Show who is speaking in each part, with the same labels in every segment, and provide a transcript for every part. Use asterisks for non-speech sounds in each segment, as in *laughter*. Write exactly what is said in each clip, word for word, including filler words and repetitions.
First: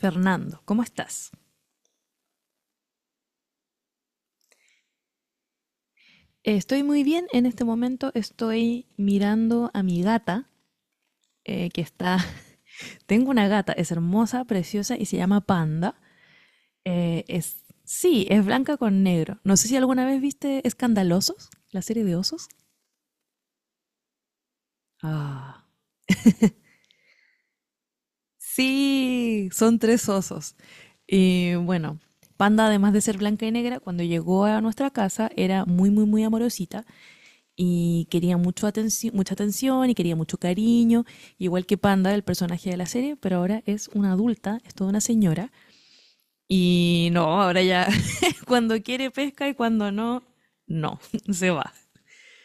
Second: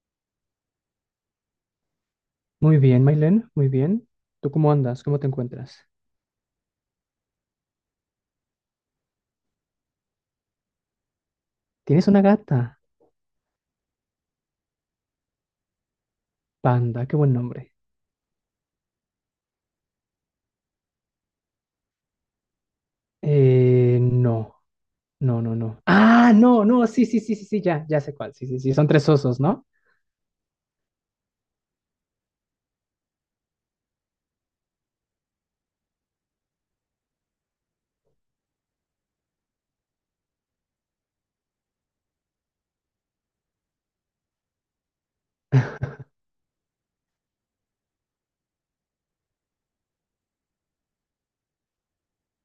Speaker 1: Fernando, ¿cómo estás?
Speaker 2: Muy bien, Mailén, muy bien. ¿Tú cómo andas? ¿Cómo te encuentras?
Speaker 1: Eh, Estoy muy bien en este momento, estoy mirando a mi gata, eh, que
Speaker 2: ¿Tienes
Speaker 1: está,
Speaker 2: una gata?
Speaker 1: *laughs* tengo una gata, es hermosa, preciosa y se llama Panda.
Speaker 2: Panda, qué
Speaker 1: Eh,
Speaker 2: buen
Speaker 1: es,
Speaker 2: nombre.
Speaker 1: sí, es blanca con negro. No sé si alguna vez viste Escandalosos, la serie de osos.
Speaker 2: Eh, no, no, no,
Speaker 1: Ah,
Speaker 2: no. Ah, no, no, sí, sí, sí, sí, sí, ya, ya sé cuál. Sí, sí, sí, son tres osos,
Speaker 1: sí,
Speaker 2: ¿no?
Speaker 1: son tres osos. Y bueno, Panda, además de ser blanca y negra, cuando llegó a nuestra casa era muy, muy, muy amorosita y quería mucho atenci- mucha atención y quería mucho cariño, igual que Panda, el personaje de la serie, pero ahora es una adulta, es toda una señora. Y no, ahora ya *laughs* cuando quiere pesca y cuando no, no, *laughs* se va.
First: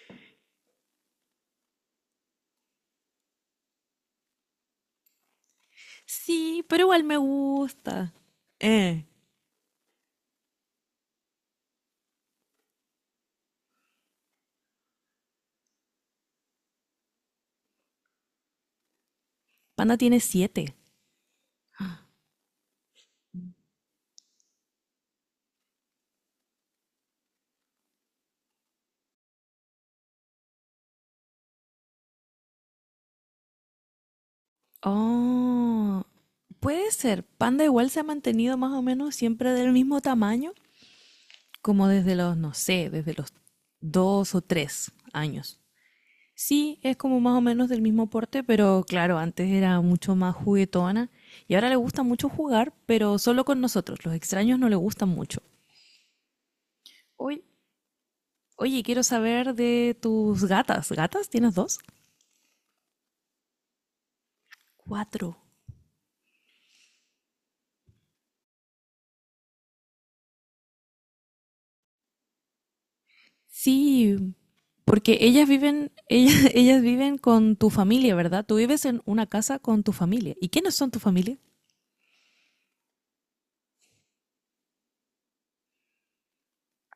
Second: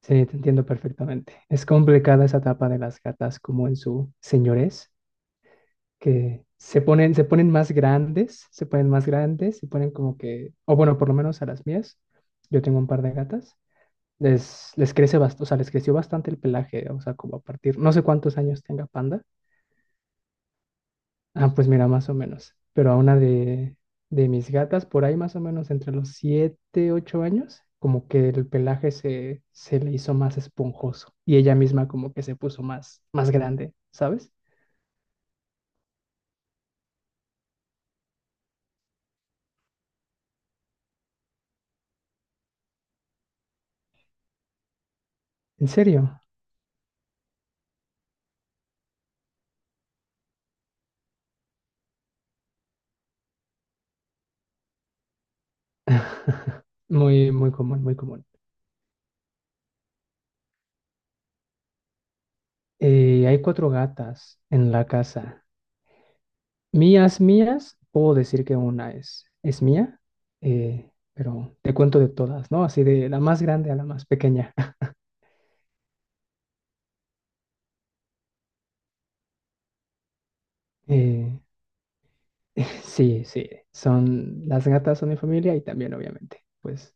Speaker 2: Sí, te entiendo perfectamente. Es complicada esa etapa de las gatas como en su señores, que
Speaker 1: Sí,
Speaker 2: se
Speaker 1: pero igual
Speaker 2: ponen,
Speaker 1: me
Speaker 2: se ponen más
Speaker 1: gusta.
Speaker 2: grandes, se ponen
Speaker 1: Eh,
Speaker 2: más grandes, se ponen como que, o bueno, por lo menos a las mías. Yo tengo un par de gatas les, les crece bastante, o sea, les creció bastante el pelaje, o sea, como a partir, no sé cuántos años tenga Panda.
Speaker 1: Panda tiene siete.
Speaker 2: Ah, pues mira, más o menos. Pero a una de, de mis gatas, por ahí más o menos entre los siete ocho años, como que el pelaje se, se le hizo más esponjoso y ella misma como que se puso más, más grande, ¿sabes?
Speaker 1: Oh, puede ser. Panda igual se ha mantenido más o menos siempre del mismo tamaño, como desde los, no sé, desde los dos o tres años.
Speaker 2: ¿En serio?
Speaker 1: Sí, es como más o menos del mismo porte, pero claro, antes era mucho más juguetona y ahora le gusta mucho jugar, pero solo con nosotros. Los extraños no le gustan mucho.
Speaker 2: *laughs* Muy,
Speaker 1: Oye,
Speaker 2: muy común, muy común.
Speaker 1: oye, quiero saber de tus gatas. ¿Gatas? ¿Tienes dos?
Speaker 2: Eh, hay cuatro gatas en la
Speaker 1: Cuatro.
Speaker 2: casa. Mías, mías, puedo decir que una es, es mía, eh, pero te cuento de todas, ¿no? Así de la más grande a la más
Speaker 1: Sí,
Speaker 2: pequeña. *laughs*
Speaker 1: porque ellas viven, ellas, *laughs* ellas viven con tu familia, ¿verdad? Tú vives en una casa con tu familia. ¿Y quiénes son tu
Speaker 2: Eh,
Speaker 1: familia?
Speaker 2: *laughs* sí, sí, son las gatas son mi familia y también obviamente, pues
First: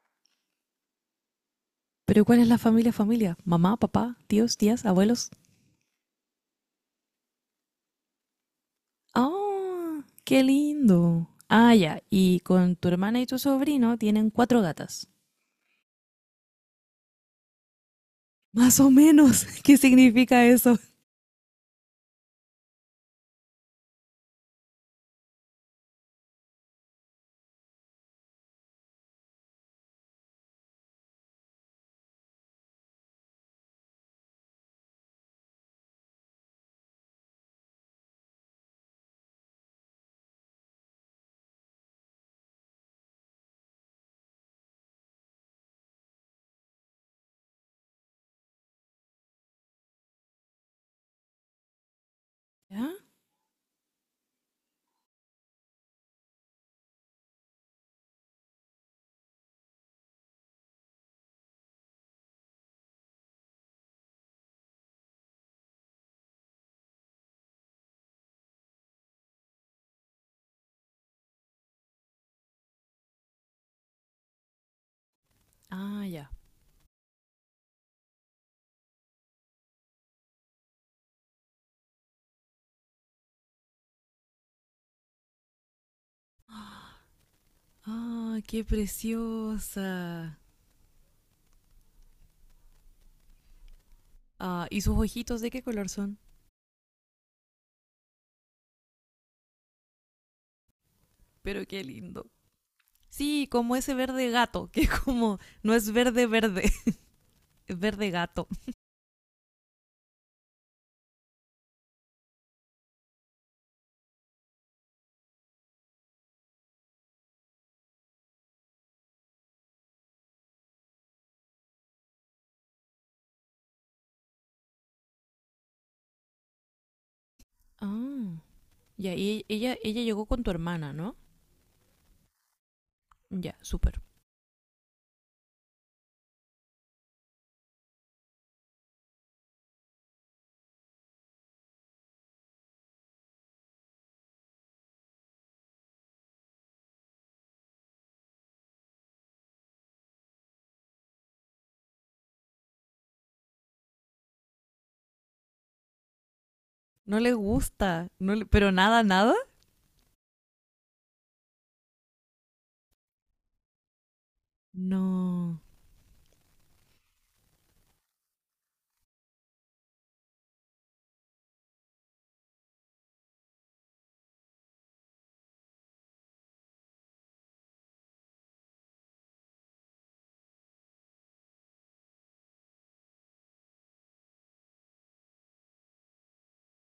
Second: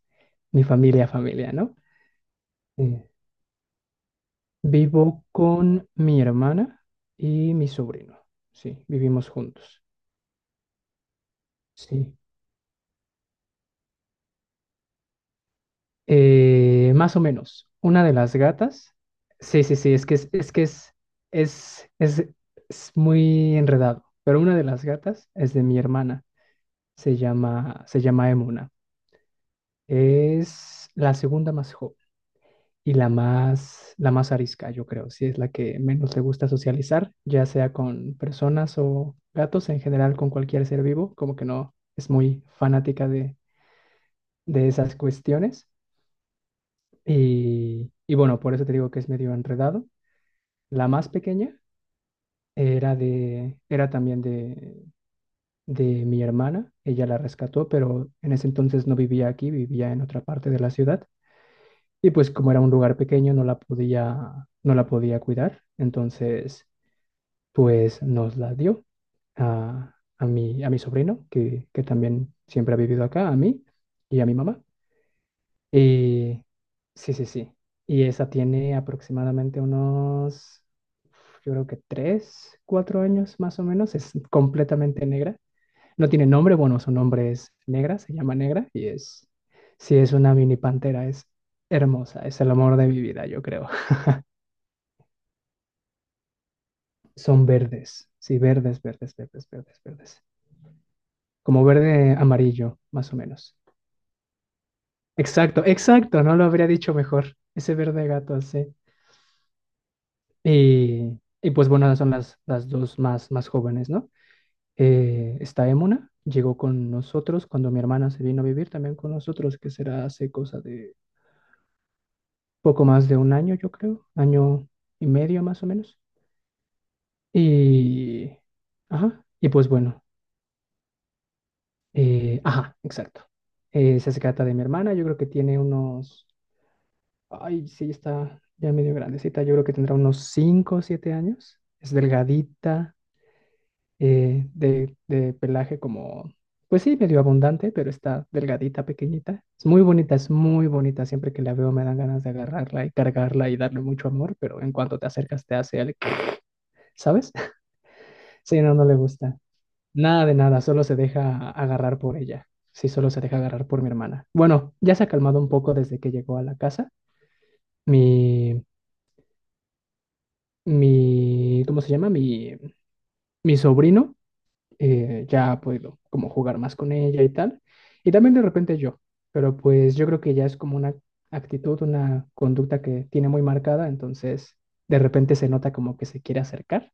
Speaker 2: mi familia, familia, ¿no?
Speaker 1: Pero ¿cuál es la familia
Speaker 2: Eh,
Speaker 1: familia? Mamá, papá, tíos, tías,
Speaker 2: Vivo
Speaker 1: abuelos.
Speaker 2: con mi hermana y mi sobrino, sí, vivimos juntos,
Speaker 1: Oh, qué lindo. Ah, ya.
Speaker 2: sí.
Speaker 1: Y con tu hermana y tu sobrino tienen cuatro gatas.
Speaker 2: Eh, más o menos. Una de las
Speaker 1: Más o
Speaker 2: gatas.
Speaker 1: menos, *laughs*
Speaker 2: Sí,
Speaker 1: ¿qué
Speaker 2: sí, sí, es que es,
Speaker 1: significa
Speaker 2: es que
Speaker 1: eso?
Speaker 2: es, es, es, es muy enredado. Pero una de las gatas es de mi hermana. Se llama, se llama Emuna. Es la segunda más joven y la más, la más arisca, yo creo. Sí, es la que menos le gusta socializar, ya sea con personas o gatos, en general con cualquier ser vivo, como que no es muy fanática de, de esas cuestiones. Y, y bueno, por eso te digo que es medio enredado. La más pequeña
Speaker 1: ¿Ya?
Speaker 2: era de, era también de, de mi hermana. Ella la rescató, pero en ese entonces no vivía aquí, vivía en otra parte de la ciudad. Y pues como era un lugar pequeño, no la podía, no la podía cuidar. Entonces, pues nos la dio a, a mi, a mi sobrino, que, que también siempre ha vivido acá, a mí y a mi mamá.
Speaker 1: Ah, ya.
Speaker 2: Y sí, sí, sí. Y esa tiene aproximadamente unos, yo creo que tres, cuatro años más o menos. Es completamente negra. No tiene nombre, bueno, su nombre es negra, se llama
Speaker 1: Ah, qué
Speaker 2: negra y es, sí, es una
Speaker 1: preciosa.
Speaker 2: mini pantera, es hermosa, es el amor de mi vida, yo creo.
Speaker 1: Ah, ¿y sus ojitos de qué color son?
Speaker 2: *laughs* Son verdes, sí, verdes, verdes, verdes, verdes, verdes.
Speaker 1: Pero
Speaker 2: Como
Speaker 1: qué
Speaker 2: verde
Speaker 1: lindo.
Speaker 2: amarillo, más o
Speaker 1: Sí,
Speaker 2: menos.
Speaker 1: como ese verde gato, *laughs* que como
Speaker 2: Exacto,
Speaker 1: no es
Speaker 2: exacto,
Speaker 1: verde
Speaker 2: no lo habría
Speaker 1: verde,
Speaker 2: dicho mejor.
Speaker 1: *laughs*
Speaker 2: Ese
Speaker 1: es
Speaker 2: verde
Speaker 1: verde
Speaker 2: gato,
Speaker 1: gato.
Speaker 2: sí. Y, y pues bueno, son las, las dos más, más jóvenes, ¿no? Eh, está Emuna, llegó con nosotros cuando mi hermana se vino a vivir también con nosotros, que será hace cosa de poco más de un año, yo creo, año y medio más o menos. Y,
Speaker 1: Ah, ya.
Speaker 2: ajá,
Speaker 1: Y
Speaker 2: y pues
Speaker 1: ella, ella
Speaker 2: bueno,
Speaker 1: llegó con tu hermana, ¿no?
Speaker 2: eh, ajá, exacto.
Speaker 1: Ya, súper.
Speaker 2: Eh, se trata de mi hermana, yo creo que tiene unos, ay, sí, está ya medio grandecita, yo creo que tendrá unos cinco o siete años, es delgadita eh, de, de pelaje como, pues sí, medio abundante, pero está delgadita, pequeñita. Es muy bonita, es muy bonita. Siempre que la veo me dan ganas de agarrarla y cargarla y darle mucho amor, pero en cuanto te acercas te hace el, *clears throat*
Speaker 1: No
Speaker 2: ¿sabes?
Speaker 1: le
Speaker 2: *laughs*
Speaker 1: gusta, no le-
Speaker 2: Sí,
Speaker 1: pero
Speaker 2: no, no le
Speaker 1: nada, nada.
Speaker 2: gusta. Nada de nada, solo se deja agarrar por ella. Sí, solo se deja agarrar por mi hermana. Bueno, ya se ha calmado un
Speaker 1: No.
Speaker 2: poco desde que llegó a la casa. Mi, mi, ¿Cómo se llama? Mi, mi sobrino eh, ya ha podido como jugar más con ella y tal. Y también de repente yo, pero pues yo creo que ya es como una actitud, una conducta que tiene muy marcada, entonces de repente se nota como que se quiere acercar,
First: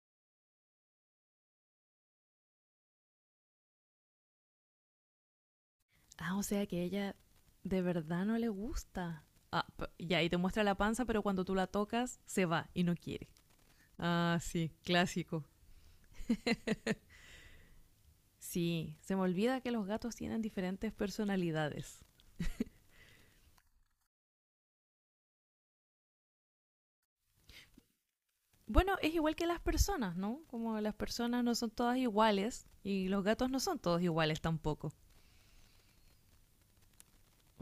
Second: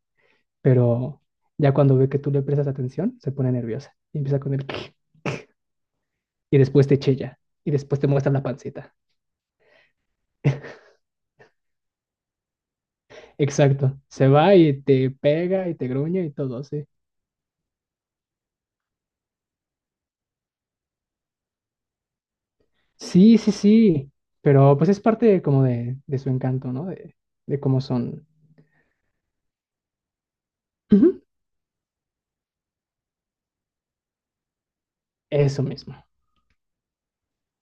Speaker 2: pero ya cuando ve que tú le prestas atención, se pone nerviosa y empieza con el *clears throat*
Speaker 1: Ah, o
Speaker 2: y
Speaker 1: sea que
Speaker 2: después te
Speaker 1: ella
Speaker 2: chilla y
Speaker 1: de
Speaker 2: después te
Speaker 1: verdad
Speaker 2: muestra
Speaker 1: no
Speaker 2: la
Speaker 1: le
Speaker 2: pancita.
Speaker 1: gusta. Ah, p- ya, y te muestra la panza, pero cuando tú la tocas, se va y no quiere.
Speaker 2: Exacto, se
Speaker 1: Ah,
Speaker 2: va
Speaker 1: sí,
Speaker 2: y te
Speaker 1: clásico.
Speaker 2: pega y te gruñe y todo, sí.
Speaker 1: Sí, se me olvida que los gatos tienen diferentes personalidades.
Speaker 2: Sí, sí, sí, pero pues es parte como de, de su encanto, ¿no? De, de cómo son.
Speaker 1: Bueno, es igual que las personas, ¿no? Como las
Speaker 2: Ujú.
Speaker 1: personas no son todas iguales y los gatos no son todos iguales tampoco.
Speaker 2: Eso mismo.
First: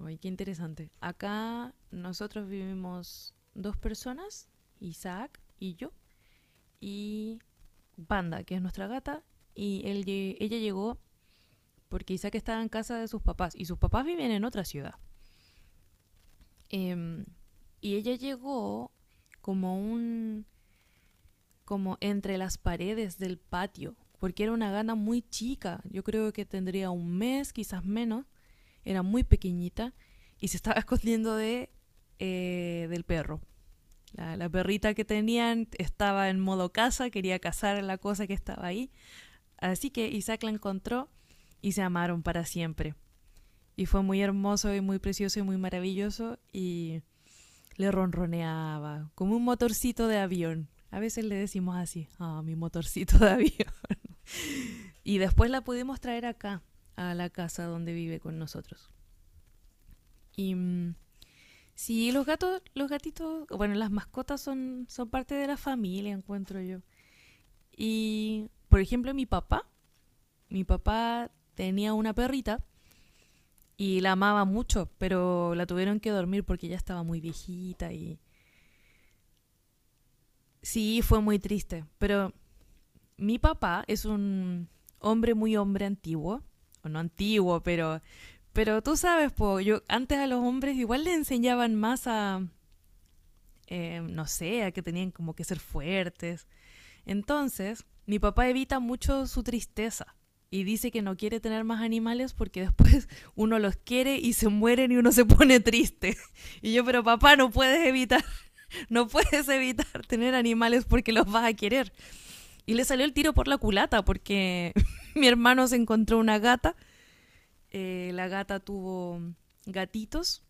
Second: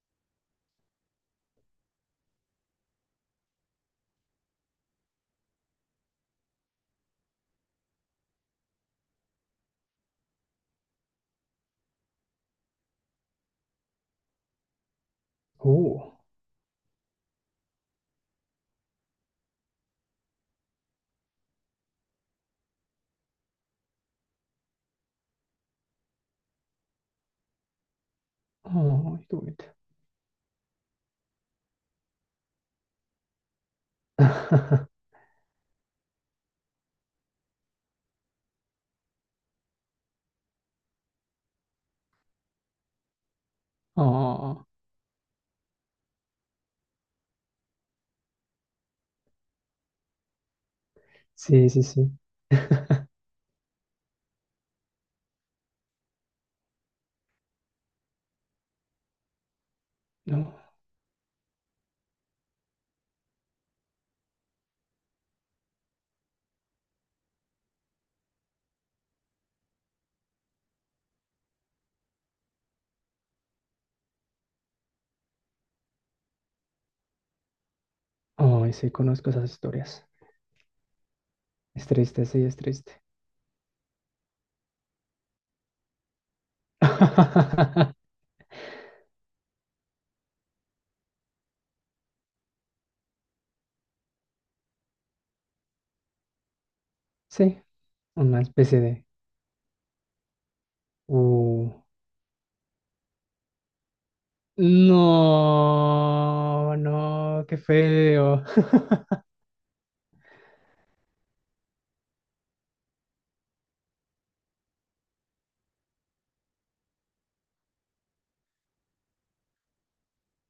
Speaker 1: Ay, qué interesante. Acá nosotros vivimos dos personas, Isaac y yo, y Banda, que es nuestra gata, y él lle- ella llegó porque Isaac estaba en casa de sus papás y sus papás viven en otra ciudad.
Speaker 2: Uh,
Speaker 1: Em, y ella llegó como un como entre las paredes del patio, porque era una gana muy chica, yo creo que tendría un mes, quizás menos, era
Speaker 2: oh,
Speaker 1: muy
Speaker 2: qué bonito.
Speaker 1: pequeñita y se estaba *laughs* escondiendo de eh, del perro. La, la perrita
Speaker 2: *laughs*
Speaker 1: que tenían estaba en modo caza, quería cazar la cosa que estaba ahí, así que Isaac la encontró y se amaron para siempre. Y fue muy
Speaker 2: Oh,
Speaker 1: hermoso y muy precioso y muy maravilloso y le ronroneaba como un motorcito de avión. A veces le
Speaker 2: sí,
Speaker 1: decimos
Speaker 2: sí,
Speaker 1: así,
Speaker 2: sí.
Speaker 1: ah, oh, mi
Speaker 2: *laughs*
Speaker 1: motorcito de avión. *laughs* Y después la pudimos traer acá, a la casa donde vive con nosotros.
Speaker 2: No.
Speaker 1: Y mm, sí, los gatos, los gatitos, bueno, las mascotas son, son parte de la familia, encuentro yo. Y, por ejemplo, mi papá, mi papá tenía una perrita y la amaba mucho, pero la tuvieron que dormir porque ya estaba muy viejita y
Speaker 2: Oh, sí, conozco esas historias.
Speaker 1: sí, fue muy triste.
Speaker 2: Es triste,
Speaker 1: Pero
Speaker 2: sí, es triste.
Speaker 1: mi papá es un hombre muy hombre antiguo. O no antiguo, pero.
Speaker 2: *laughs*
Speaker 1: Pero tú sabes, po, yo antes a los hombres igual le enseñaban más a. Eh, no sé, a que tenían como que ser fuertes.
Speaker 2: Sí,
Speaker 1: Entonces, mi
Speaker 2: una
Speaker 1: papá
Speaker 2: especie
Speaker 1: evita
Speaker 2: de.
Speaker 1: mucho su tristeza. Y dice que no quiere tener
Speaker 2: Uh,
Speaker 1: más animales porque después *laughs* uno los quiere y se mueren y uno se pone triste. *laughs* Y
Speaker 2: no,
Speaker 1: yo, pero papá,
Speaker 2: no,
Speaker 1: no
Speaker 2: qué
Speaker 1: puedes evitar,
Speaker 2: feo. *laughs*
Speaker 1: *laughs* no puedes evitar tener animales porque los vas a querer. Y le salió el tiro por la culata porque *laughs* mi hermano se encontró una gata, eh, la gata tuvo gatitos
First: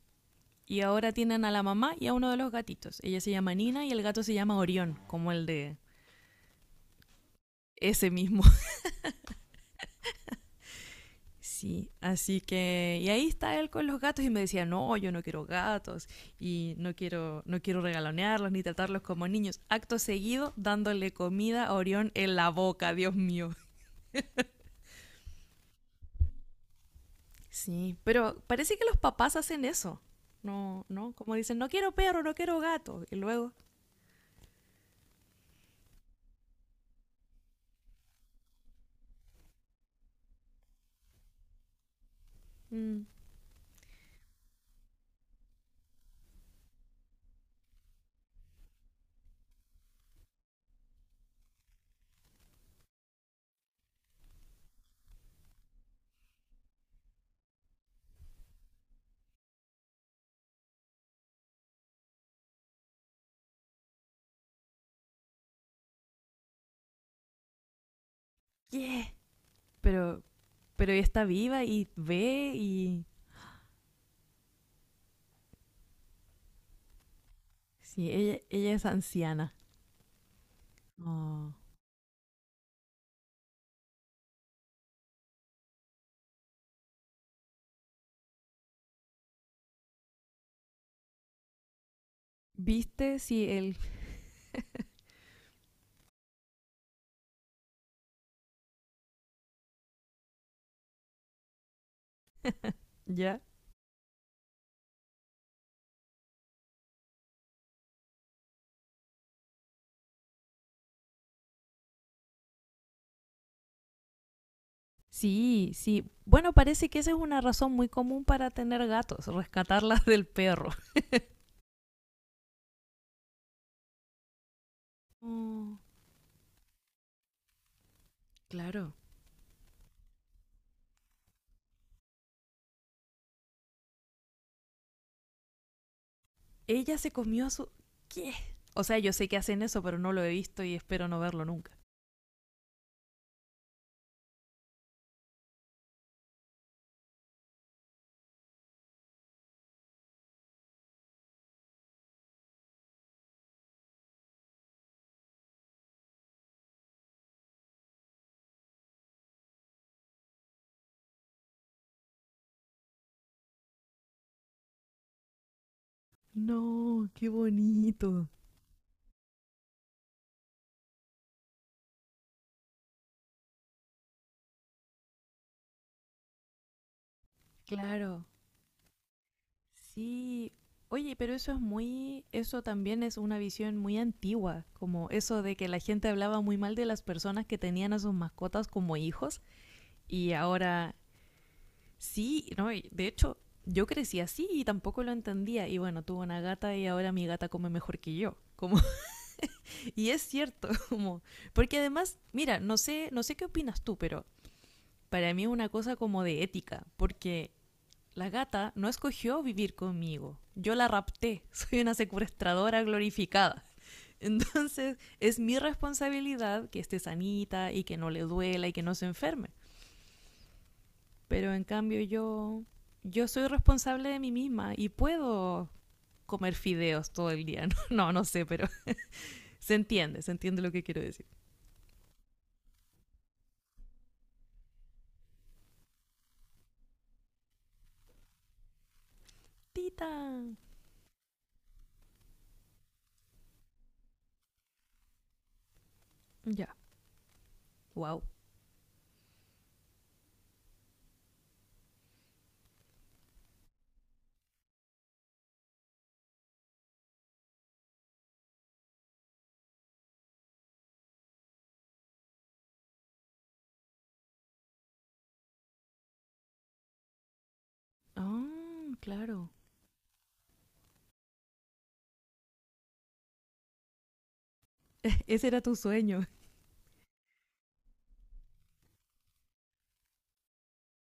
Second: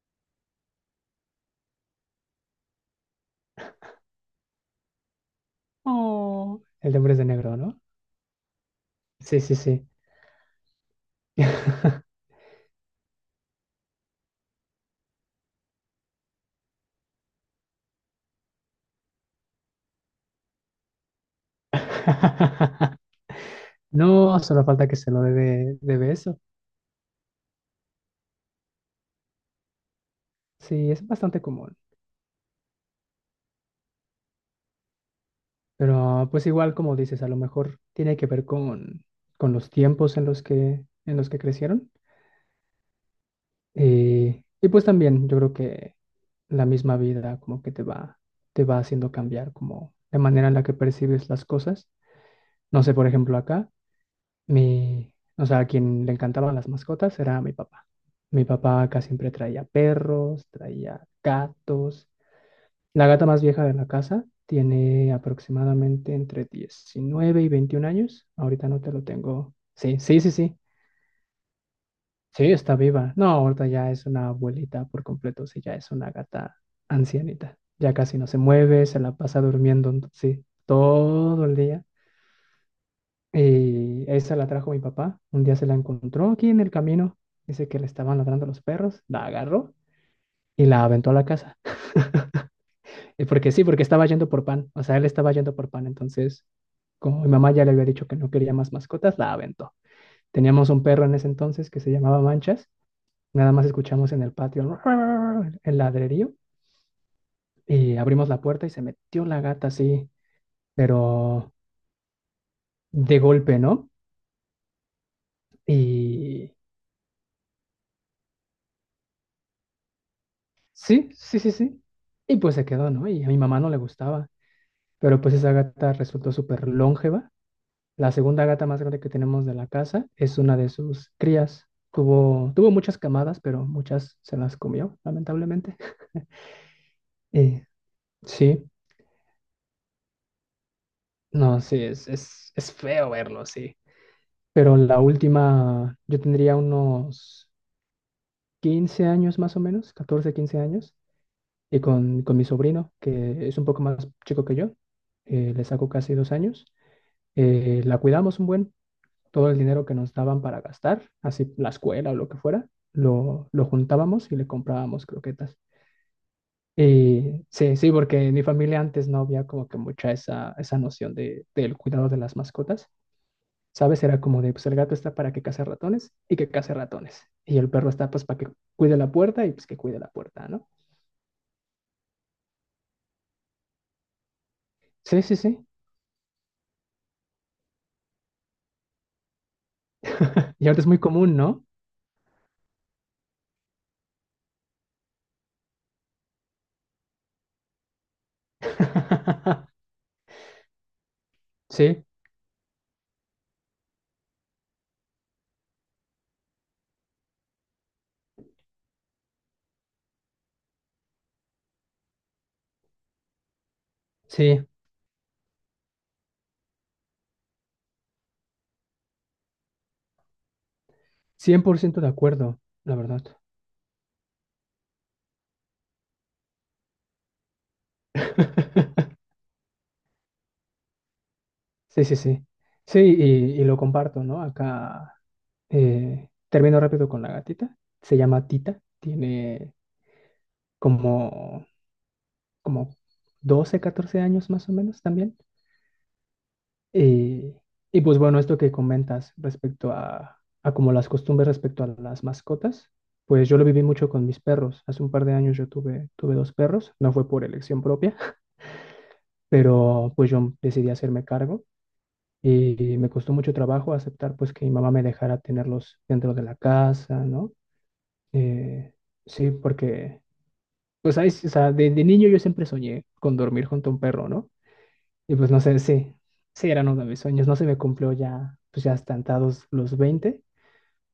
Speaker 1: y ahora tienen a la mamá y a uno de los gatitos. Ella se llama Nina y el gato se llama Orión, como el de
Speaker 2: Oh, el de Hombres de negro, ¿no?
Speaker 1: ese mismo. *laughs*
Speaker 2: Sí, sí, sí.
Speaker 1: Sí,
Speaker 2: *laughs*
Speaker 1: así que y ahí está él con los gatos y me decía, "No, yo no quiero gatos y no quiero no quiero regalonearlos ni tratarlos como niños." Acto seguido dándole comida a Orión en la boca,
Speaker 2: *laughs*
Speaker 1: Dios mío.
Speaker 2: No, solo falta que se lo dé de, de beso.
Speaker 1: Sí, pero parece que los papás hacen eso. No,
Speaker 2: Sí, es
Speaker 1: no, como
Speaker 2: bastante
Speaker 1: dicen, no
Speaker 2: común.
Speaker 1: quiero perro, no quiero gato. Y luego,
Speaker 2: Pero pues igual como dices, a lo mejor tiene que ver con, con los tiempos en los que, en los que crecieron.
Speaker 1: mm,
Speaker 2: Eh, y pues también yo creo que la misma vida como que te va, te va haciendo cambiar como la manera en la que percibes las cosas. No sé, por ejemplo, acá, mi, o sea, a quien le encantaban las mascotas era mi papá. Mi papá acá siempre traía perros, traía gatos. La gata más vieja de la casa tiene aproximadamente entre diecinueve y veintiún años. Ahorita no te lo
Speaker 1: yeah.
Speaker 2: tengo. Sí, sí,
Speaker 1: Pero,
Speaker 2: sí, sí.
Speaker 1: pero ella está viva y ve
Speaker 2: Sí, está
Speaker 1: y...
Speaker 2: viva. No, ahorita ya es una abuelita por completo. Sí, ya es una gata ancianita. Ya
Speaker 1: Sí,
Speaker 2: casi no se
Speaker 1: ella, ella es
Speaker 2: mueve, se la pasa
Speaker 1: anciana.
Speaker 2: durmiendo, sí, todo
Speaker 1: Oh.
Speaker 2: el día. Y esa la trajo mi papá. Un día se la encontró aquí en el camino. Dice que le estaban ladrando los perros. La agarró y la aventó a la casa. *laughs*
Speaker 1: ¿Viste
Speaker 2: Eh,
Speaker 1: si
Speaker 2: Porque sí,
Speaker 1: él...
Speaker 2: porque estaba
Speaker 1: *laughs*
Speaker 2: yendo por pan, o sea, él estaba yendo por pan, entonces, como mi mamá ya le había dicho que no quería más mascotas, la aventó. Teníamos un perro en ese entonces que se llamaba Manchas.
Speaker 1: ¿Ya?
Speaker 2: Nada más escuchamos en el patio *laughs* el ladrerío y abrimos la puerta y se metió la gata así, pero de golpe, ¿no?
Speaker 1: Sí, sí. Bueno,
Speaker 2: Y
Speaker 1: parece que esa es una razón muy común para tener gatos, rescatarlas *laughs* del perro.
Speaker 2: sí, sí, sí, sí. Y pues se quedó, ¿no? Y a mi mamá no le gustaba, pero pues esa
Speaker 1: Oh,
Speaker 2: gata resultó súper longeva. La segunda gata más
Speaker 1: claro.
Speaker 2: grande que tenemos de la casa es una de sus crías. Tuvo, tuvo muchas camadas, pero muchas se las comió, lamentablemente. *laughs*
Speaker 1: Ella se comió a
Speaker 2: Eh,
Speaker 1: su... ¿Qué?
Speaker 2: sí,
Speaker 1: O sea, yo sé que hacen eso, pero no lo he visto y espero no verlo
Speaker 2: no,
Speaker 1: nunca.
Speaker 2: sí, es, es, es feo verlo, sí. Pero la última, yo tendría unos quince años más o menos, catorce quince años, y con, con mi sobrino, que es un poco más chico que yo, eh, le saco casi dos años, eh, la cuidamos un buen. Todo el dinero que nos daban para gastar, así la escuela o lo que fuera, lo, lo juntábamos y le comprábamos croquetas.
Speaker 1: No, qué
Speaker 2: Y sí, sí, porque
Speaker 1: bonito.
Speaker 2: en mi familia antes no había como que mucha esa, esa noción de, del cuidado de las mascotas. ¿Sabes? Era como de, pues el gato está para que case ratones y que case ratones. Y el perro está pues
Speaker 1: Claro,
Speaker 2: para que cuide la puerta y pues que cuide la puerta,
Speaker 1: sí.
Speaker 2: ¿no?
Speaker 1: Oye, pero eso es muy, eso también es una visión muy antigua, como
Speaker 2: Sí, sí,
Speaker 1: eso de
Speaker 2: sí.
Speaker 1: que la gente hablaba muy mal de las personas que tenían a sus mascotas como hijos y
Speaker 2: Y ahora es
Speaker 1: ahora
Speaker 2: muy común, ¿no?
Speaker 1: sí, no, y de hecho yo crecí así y tampoco lo entendía y bueno, tuve una gata y ahora mi gata come mejor que yo, como *laughs*
Speaker 2: *laughs*
Speaker 1: y es cierto, *laughs* como porque
Speaker 2: Sí,
Speaker 1: además, mira, no sé, no sé qué opinas tú, pero para mí es una cosa como de ética, porque la gata no escogió vivir conmigo. Yo la rapté. *laughs* Soy una secuestradora glorificada.
Speaker 2: sí.
Speaker 1: Entonces es mi responsabilidad que esté sanita y que no le duela y que no se enferme. Pero
Speaker 2: cien
Speaker 1: en
Speaker 2: por
Speaker 1: cambio
Speaker 2: ciento de acuerdo,
Speaker 1: yo,
Speaker 2: la verdad.
Speaker 1: yo soy responsable de mí misma y puedo comer fideos todo el día. *laughs* No, no, no sé, pero
Speaker 2: *laughs*
Speaker 1: *laughs* se entiende, se entiende lo que quiero decir.
Speaker 2: Sí, sí, sí. Sí, y, y lo comparto, ¿no? Acá eh, termino rápido con la gatita. Se llama Tita. Tiene
Speaker 1: Tita.
Speaker 2: como, como doce catorce años más o menos también.
Speaker 1: Ya.
Speaker 2: Y, y pues
Speaker 1: Wow.
Speaker 2: bueno, esto que comentas respecto a, a como las costumbres respecto a las mascotas, pues yo lo viví mucho con mis perros. Hace un par de años yo tuve, tuve dos perros. No fue por elección propia, *laughs* pero pues yo decidí hacerme cargo. Y me costó mucho trabajo aceptar pues que mi mamá me dejara tenerlos dentro de la casa, ¿no?
Speaker 1: Ah,
Speaker 2: Eh,
Speaker 1: oh,
Speaker 2: sí,
Speaker 1: claro.
Speaker 2: porque pues ahí, sí, o sea, de, de niño yo siempre soñé con dormir junto a un perro, ¿no?
Speaker 1: *laughs*
Speaker 2: Y
Speaker 1: Ese
Speaker 2: pues no
Speaker 1: era tu
Speaker 2: sé, sí,
Speaker 1: sueño.
Speaker 2: sí eran uno de mis sueños, no se me cumplió ya, pues ya estantados los veinte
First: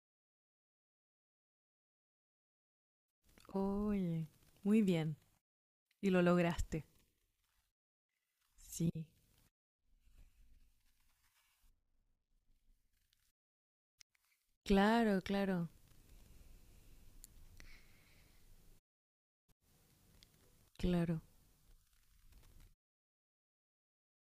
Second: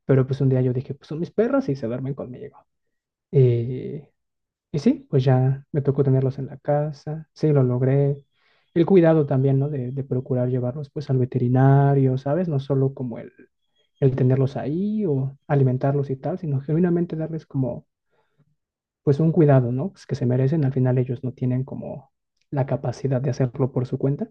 Speaker 2: pero pues un día yo dije, pues son mis perros y se duermen conmigo.
Speaker 1: *laughs*
Speaker 2: Y
Speaker 1: Oye.
Speaker 2: y
Speaker 1: Muy
Speaker 2: sí,
Speaker 1: bien.
Speaker 2: pues ya me tocó
Speaker 1: Y lo
Speaker 2: tenerlos en la
Speaker 1: lograste.
Speaker 2: casa, sí, lo logré. El
Speaker 1: Sí.
Speaker 2: cuidado también, ¿no? De, de procurar llevarlos pues al veterinario, ¿sabes? No solo como el, el tenerlos ahí
Speaker 1: Claro,
Speaker 2: o
Speaker 1: claro,
Speaker 2: alimentarlos y tal, sino genuinamente darles como pues un cuidado, ¿no? Pues que se merecen. Al final
Speaker 1: claro.
Speaker 2: ellos no tienen como la capacidad de hacerlo por su cuenta.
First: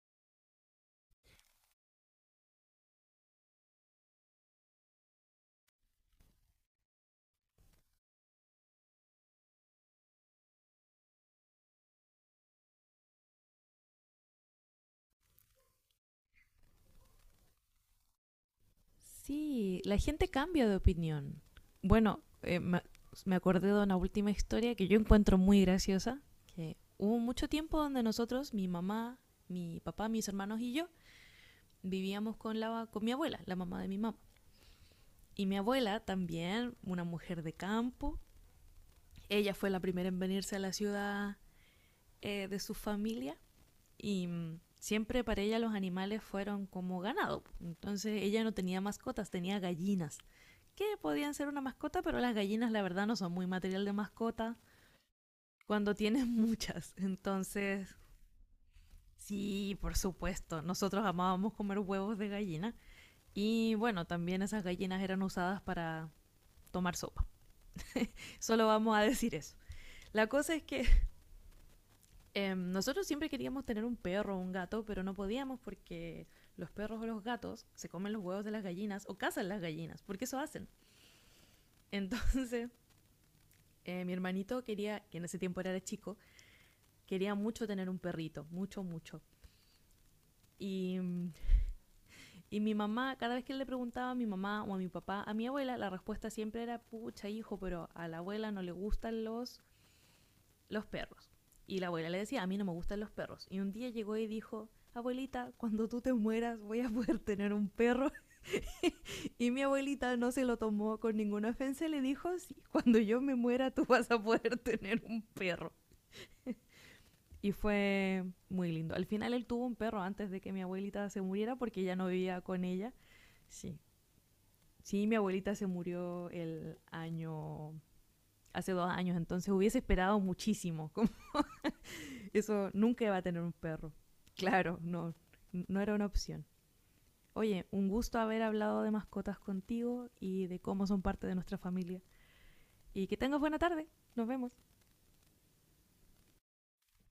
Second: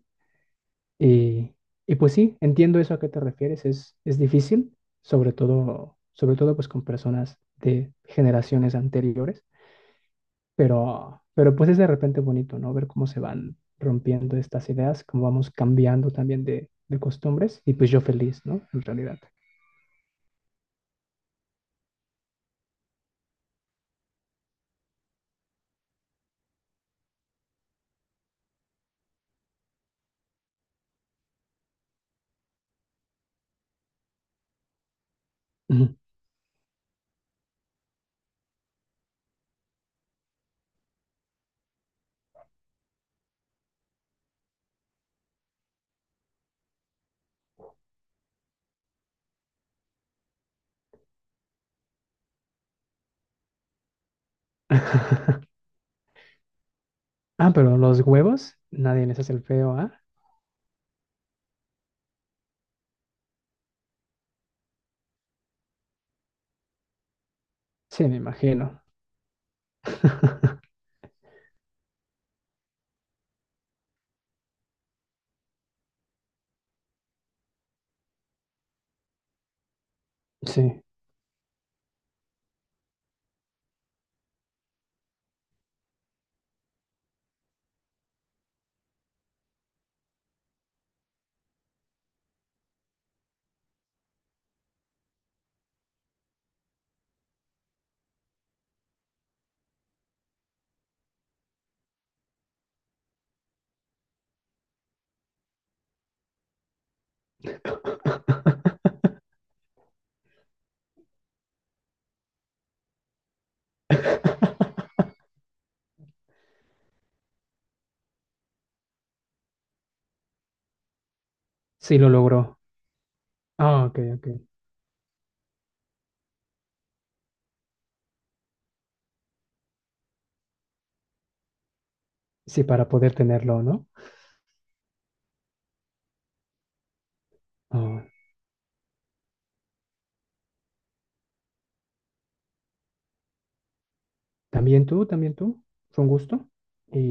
Speaker 2: Y, y pues sí, entiendo eso a qué te refieres. Es, es difícil, sobre todo, sobre todo pues con personas de generaciones anteriores pero, pero pues es de repente bonito, ¿no? Ver cómo se van rompiendo estas ideas, cómo vamos cambiando también de, de costumbres. Y pues yo feliz, ¿no? En realidad.
Speaker 1: Sí, la gente cambia de opinión. Bueno, eh, me, me acordé de una última historia que yo encuentro muy graciosa, que hubo mucho tiempo donde nosotros, mi mamá, mi papá, mis hermanos y yo, vivíamos con, la, con mi abuela, la mamá de mi mamá. Y mi
Speaker 2: Ujú.
Speaker 1: abuela también, una mujer de campo, ella fue la primera en venirse a la ciudad eh, de su familia y mm, siempre para ella los animales fueron como ganado. Entonces ella no tenía mascotas, tenía gallinas, que podían ser una mascota, pero las gallinas la verdad no son muy material de mascota
Speaker 2: *laughs*
Speaker 1: cuando tienes *laughs* muchas.
Speaker 2: Ah, pero
Speaker 1: Entonces,
Speaker 2: los huevos, nadie les hace el feo,
Speaker 1: sí, por
Speaker 2: ¿ah?
Speaker 1: supuesto, nosotros amábamos comer huevos de gallina y bueno, también esas gallinas eran usadas para tomar sopa.
Speaker 2: Sí, me
Speaker 1: Solo
Speaker 2: imagino.
Speaker 1: vamos a decir eso. La cosa es
Speaker 2: *laughs*
Speaker 1: que Em, nosotros siempre queríamos tener un perro o un gato, pero no podíamos porque los perros o los gatos se comen los huevos de las gallinas o cazan las gallinas, porque eso hacen.
Speaker 2: Sí.
Speaker 1: *laughs* Entonces, eh, mi hermanito quería, que en ese tiempo era chico, quería mucho tener un perrito, mucho, mucho. Y, mm, y mi mamá, cada vez que le preguntaba a mi mamá o a mi papá, a mi abuela, la respuesta siempre era, pucha hijo, pero a la abuela no le gustan los los perros. Y la abuela le decía, a mí no me gustan los perros. Y un día llegó y dijo, abuelita, cuando tú te mueras voy a poder tener un perro. *laughs* Y mi abuelita no se lo tomó con ninguna ofensa le dijo, sí, cuando yo me muera tú vas a poder *laughs* tener un perro. Y fue muy lindo. Al final él tuvo un perro antes de que mi abuelita se muriera porque ya
Speaker 2: Sí,
Speaker 1: no
Speaker 2: lo
Speaker 1: vivía
Speaker 2: logró.
Speaker 1: con ella. Sí.
Speaker 2: Ah, ok, ok.
Speaker 1: Sí, mi abuelita se murió el año, hace dos años, entonces hubiese esperado muchísimo.
Speaker 2: Sí,
Speaker 1: Eso
Speaker 2: para
Speaker 1: nunca
Speaker 2: poder
Speaker 1: iba a tener un
Speaker 2: tenerlo, ¿no?
Speaker 1: perro. Claro, no, no era una opción. Oye, un
Speaker 2: Ah,
Speaker 1: gusto haber hablado de mascotas contigo y de cómo son parte de nuestra familia. Y que tengas buena tarde. Nos vemos.
Speaker 2: también tú, también tú. Fue un gusto. Y